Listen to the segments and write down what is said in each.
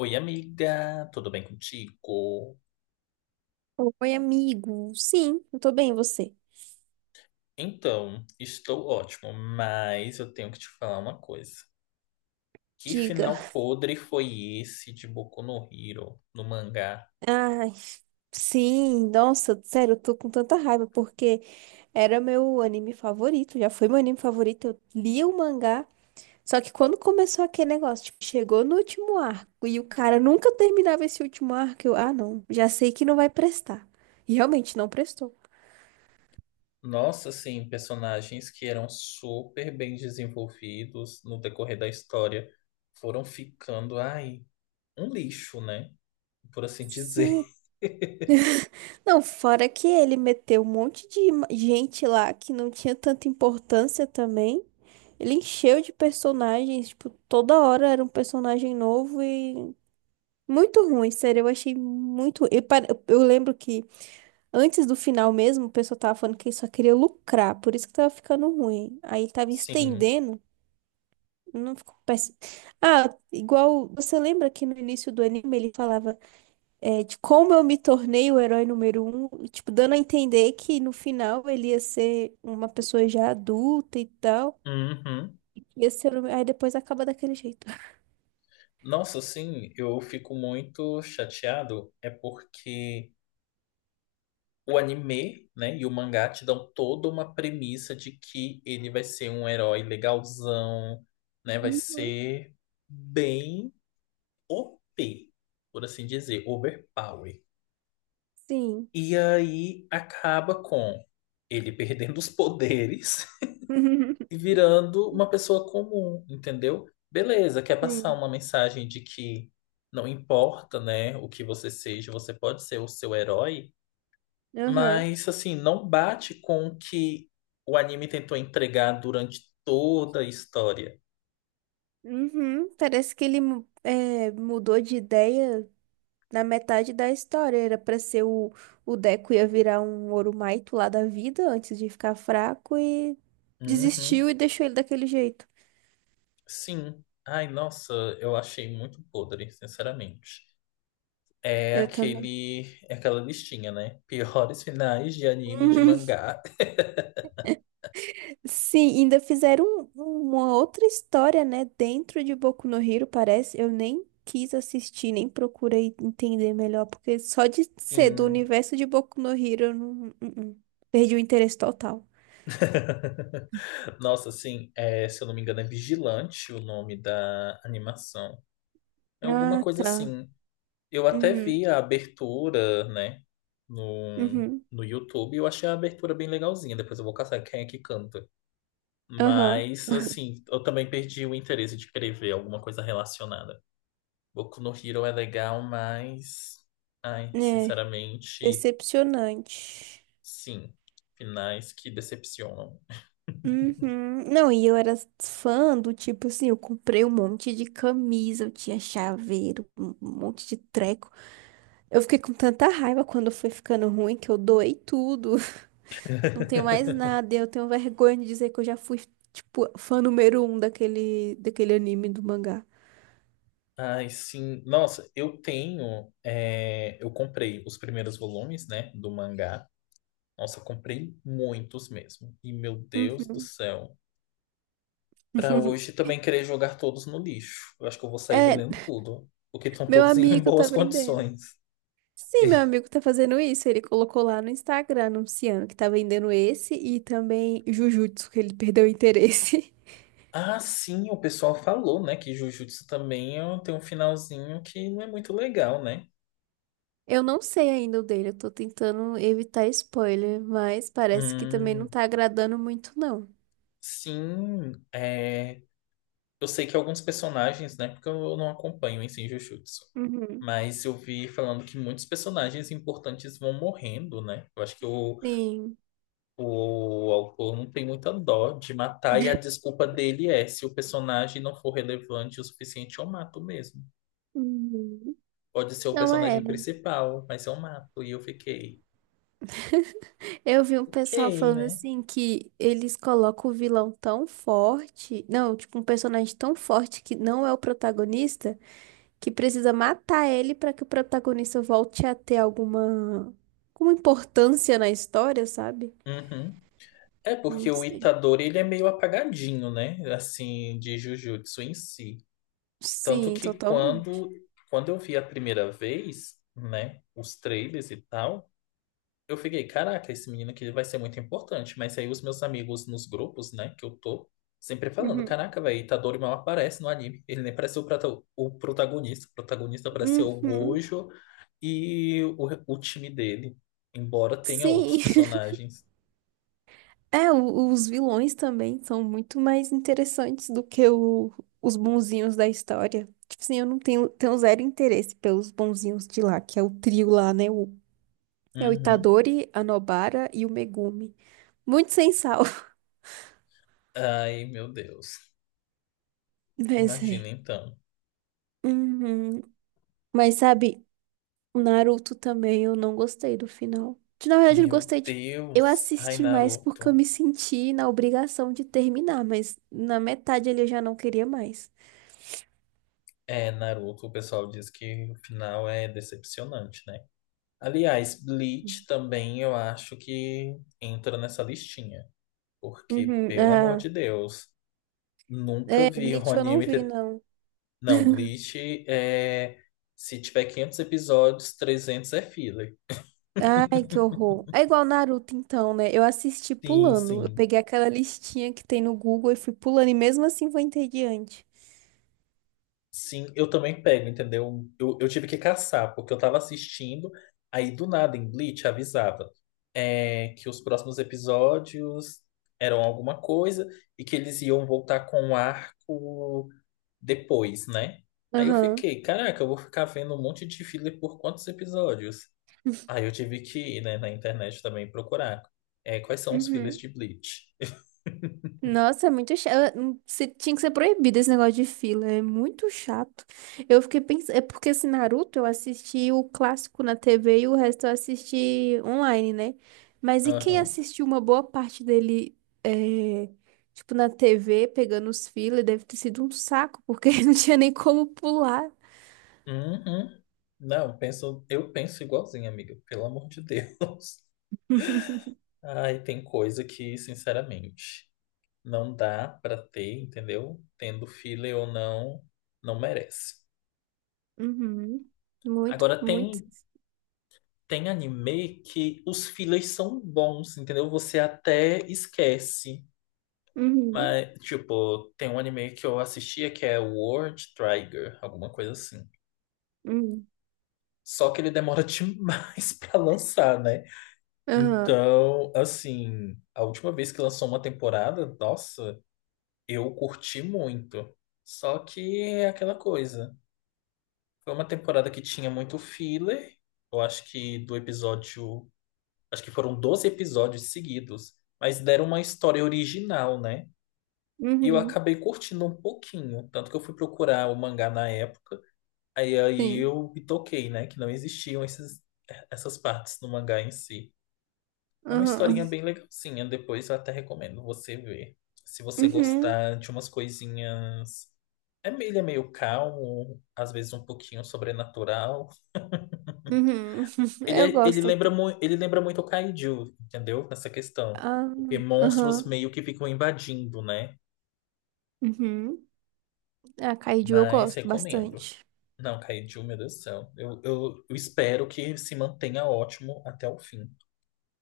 Oi, amiga, tudo bem contigo? Oi, amigo. Sim, eu tô bem, e você? Então, estou ótimo, mas eu tenho que te falar uma coisa. Que Diga. final podre foi esse de Boku no Hero, no mangá? Ai, sim, nossa, sério, eu tô com tanta raiva porque era meu anime favorito, já foi meu anime favorito, eu li o mangá. Só que quando começou aquele negócio, tipo, chegou no último arco e o cara nunca terminava esse último arco, eu, ah, não, já sei que não vai prestar. E realmente não prestou. Nossa, assim, personagens que eram super bem desenvolvidos no decorrer da história foram ficando, ai, um lixo, né? Por assim dizer. Sim. Não, fora que ele meteu um monte de gente lá que não tinha tanta importância também. Ele encheu de personagens, tipo, toda hora era um personagem novo e muito ruim, sério, eu achei muito. Eu, eu lembro que antes do final mesmo, o pessoal tava falando que ele só queria lucrar, por isso que tava ficando ruim. Aí tava Sim. estendendo, não ficou péssimo. Ah, igual, você lembra que no início do anime ele falava de como eu me tornei o herói número um, e, tipo, dando a entender que no final ele ia ser uma pessoa já adulta e tal. Uhum. Ia ser, aí depois acaba daquele jeito. Nossa, sim, eu fico muito chateado, é porque. O anime, né, e o mangá te dão toda uma premissa de que ele vai ser um herói legalzão, né, vai Hum. ser bem OP, por assim dizer, overpower. Sim. E aí acaba com ele perdendo os poderes e virando uma pessoa comum, entendeu? Beleza, quer passar Sim. uma mensagem de que não importa, né, o que você seja, você pode ser o seu herói. Aham. Mas assim, não bate com o que o anime tentou entregar durante toda a história. Uhum. Parece que ele mudou de ideia na metade da história. Era pra ser o Deco ia virar um Orumaito lá da vida antes de ficar fraco e Uhum, desistiu e deixou ele daquele jeito. sim. Ai, nossa, eu achei muito podre, sinceramente. É Eu também. aquele, é aquela listinha, né? Piores finais de anime e de mangá. Sim, ainda fizeram um- uma outra história, né, dentro de Boku no Hero, parece. Eu nem quis assistir, nem procurei entender melhor, porque só de ser do Sim. universo de Boku no Hero, eu não, não. Perdi o interesse total. Nossa, sim, é, se eu não me engano, é Vigilante o nome da animação. É alguma Ah, coisa tá. assim. Eu até Uhum, vi a abertura, né, no, uhum, no YouTube. Eu achei a abertura bem legalzinha. Depois eu vou caçar quem é que canta. aham. Mas, assim, eu também perdi o interesse de querer ver alguma coisa relacionada. Boku no Hero é legal, mas. Ai, É, sinceramente, decepcionante. sim. Finais que decepcionam. Uhum. Não, e eu era fã do tipo assim, eu comprei um monte de camisa, eu tinha chaveiro, um monte de treco. Eu fiquei com tanta raiva quando foi ficando ruim que eu doei tudo. Não tenho mais nada. E eu tenho vergonha de dizer que eu já fui, tipo, fã número um daquele anime do mangá. Ai, sim. Nossa, eu tenho. Eu comprei os primeiros volumes, né, do mangá. Nossa, eu comprei muitos mesmo. E, meu Deus do Uhum. céu. Pra hoje também querer jogar todos no lixo. Eu acho que eu vou sair É, vendendo tudo. Porque estão meu todos em amigo tá boas vendendo. condições. Sim, meu amigo tá fazendo isso. Ele colocou lá no Instagram anunciando que tá vendendo esse e também Jujutsu, que ele perdeu o interesse. Ah, sim, o pessoal falou, né? Que Jujutsu também ó, tem um finalzinho que não é muito legal, né? Eu não sei ainda o dele, eu tô tentando evitar spoiler, mas parece que também não Hum, tá agradando muito, não. sim, é... Eu sei que alguns personagens, né? Porque eu não acompanho em si Jujutsu. Uhum. Mas eu vi falando que muitos personagens importantes vão morrendo, né? Eu acho que o Sim. O autor não tem muita dó de matar, e a desculpa dele é: se o personagem não for relevante o suficiente, eu mato mesmo. Uhum. Pode ser o Não é. personagem principal, mas eu mato. E eu fiquei, Eu vi um ok, pessoal falando né? assim que eles colocam o vilão tão forte, não, tipo um personagem tão forte que não é o protagonista, que precisa matar ele pra que o protagonista volte a ter alguma, alguma importância na história, sabe? Uhum. É porque Não o sei. Itadori ele é meio apagadinho, né? Assim, de Jujutsu em si. Tanto Sim, que totalmente. quando eu vi a primeira vez, né, os trailers e tal. Eu fiquei, caraca, esse menino aqui vai ser muito importante. Mas aí os meus amigos nos grupos, né, que eu tô, sempre falando, Uhum. caraca, velho, Itadori mal aparece no anime. Ele nem parece o protagonista. O protagonista parece ser o Uhum. Gojo e o time dele. Embora tenha outros Sim. personagens. É, os vilões também são muito mais interessantes do que os bonzinhos da história. Tipo assim, eu não tenho, tenho zero interesse pelos bonzinhos de lá, que é o trio lá, né? O, é o Uhum. Itadori, a Nobara e o Megumi. Muito sem sal, Ai, meu Deus. mas Imagina é. então. Uhum. Mas sabe, o Naruto também eu não gostei do final. De, na verdade, eu Meu gostei de. Eu Deus. Ai, assisti mais porque eu Naruto. me senti na obrigação de terminar, mas na metade ali eu já não queria mais. É, Naruto, o pessoal diz que o final é decepcionante, né? Aliás, Bleach também eu acho que entra nessa listinha. Porque, Uhum. pelo amor de Deus, nunca É, vi um Bleach eu não anime vi, ter... não. Não, Bleach é... Se tiver 500 episódios, 300 é filler. Ai, que horror. É igual Naruto, então, né? Eu assisti Sim, pulando. sim. Eu peguei aquela listinha que tem no Google e fui pulando, e mesmo assim vou entediante. Sim, eu também pego, entendeu? Eu tive que caçar, porque eu tava assistindo, aí do nada em Bleach avisava que os próximos episódios eram alguma coisa e que eles iam voltar com um arco depois, né? Aí eu Aham. fiquei, caraca, eu vou ficar vendo um monte de filler por quantos episódios? Aí eu tive que ir, né, na internet também procurar. É, quais são os fillers Uhum. de Bleach? Nossa, é muito chato. Tinha que ser proibido esse negócio de fila. É muito chato. Eu fiquei pensando. É porque esse Naruto eu assisti o clássico na TV e o resto eu assisti online, né? Mas e quem Aham. assistiu uma boa parte dele, é, tipo, na TV, pegando os fila, deve ter sido um saco, porque não tinha nem como pular. Uhum. Não, eu penso igualzinho, amiga. Pelo amor de Deus. Ai, tem coisa que, sinceramente, não dá pra ter, entendeu? Tendo filler ou não, não merece. Uhum. Muito, Agora muito. tem anime que os fillers são bons, entendeu? Você até esquece. Uhum. Mas, tipo, tem um anime que eu assistia que é World Trigger, alguma coisa assim. Uhum. Só que ele demora demais pra lançar, né? Aham. Então, assim, a última vez que lançou uma temporada, nossa, eu curti muito. Só que é aquela coisa. Foi uma temporada que tinha muito filler. Eu acho que do episódio acho que foram 12 episódios seguidos, mas deram uma história original, né? E eu Uhum. acabei curtindo um pouquinho, tanto que eu fui procurar o mangá na época, aí Sim. eu me toquei, né? Que não existiam essas partes no mangá em si. É uma historinha Aham. bem legalzinha, depois eu até recomendo você ver. Se você Uhum. gostar de umas coisinhas. Ele é meio calmo, às vezes um pouquinho sobrenatural. Uhum. Ele, Eu é- ele gosto. lembra, mu- ele lembra muito o Kaiju, entendeu? Nessa questão. Ah, Porque monstros aham. meio que ficam invadindo, né? Uhum. A Kaiju eu Mas gosto recomendo. bastante. Não, Kaiju, meu Deus do céu. Eu espero que se mantenha ótimo até o fim.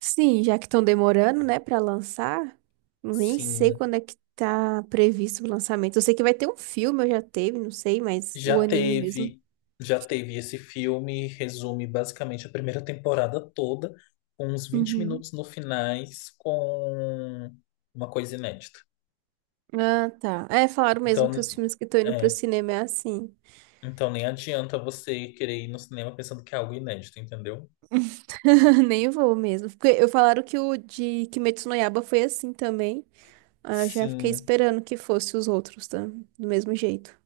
Sim, já que estão demorando, né, pra lançar, nem sei Sim, quando é que tá previsto o lançamento. Eu sei que vai ter um filme, eu já teve, não sei, mas o já anime mesmo. teve. Já teve esse filme, resume basicamente a primeira temporada toda, com uns vinte Uhum. minutos no finais, com uma coisa inédita. Ah, tá. É, falaram mesmo que Então, os filmes que estão indo pro é, cinema é assim. Então nem adianta você querer ir no cinema pensando que é algo inédito, entendeu? Nem vou mesmo. Porque eu falaram que o de Kimetsu no Yaiba foi assim também. Ah, eu já fiquei Sim. esperando que fosse os outros, tá? Do mesmo jeito.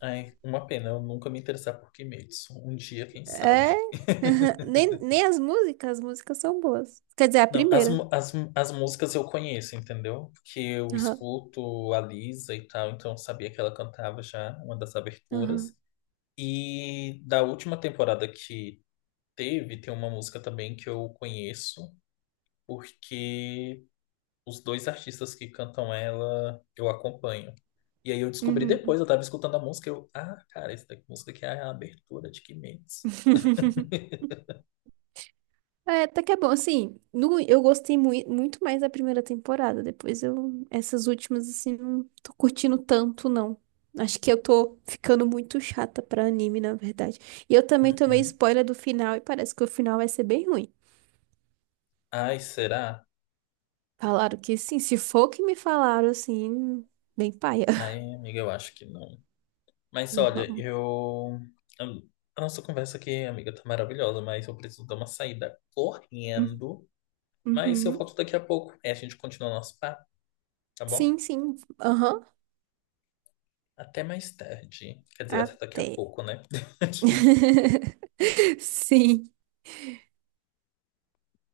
Ai, uma pena eu nunca me interessar por Kimetsu. Um dia, quem É. sabe? Nem, nem as músicas, as músicas são boas. Quer dizer, a Não, as, primeira. mu- as, mu- as músicas eu conheço, entendeu? Porque eu Aham, escuto a Lisa e tal, então eu sabia que ela cantava já uma das aberturas. aham. E da última temporada que teve, tem uma música também que eu conheço, porque os dois artistas que cantam ela, eu acompanho. E aí eu descobri Uhum. depois, eu tava escutando a música, eu, ah, cara, essa música aqui é a abertura de Kimetsu. É, até que é bom. Assim, no, eu gostei muito mais da primeira temporada. Depois eu. Essas últimas, assim, não tô curtindo tanto, não. Acho que eu tô ficando muito chata pra anime, na verdade. E eu também tomei Uhum. spoiler do final e parece que o final vai ser bem ruim. Ai, será? Falaram que sim, se for o que me falaram, assim, bem paia. Ai, amiga, eu acho que não. Mas olha, Vamos. Eu- a nossa conversa aqui, amiga, tá maravilhosa, mas eu preciso dar uma saída correndo. Mas eu Uhum. volto daqui a pouco. É, a gente continua nosso papo, tá bom? Sim, sim. Aham. Até mais tarde. Quer dizer, até daqui a Até. pouco, né? Sim.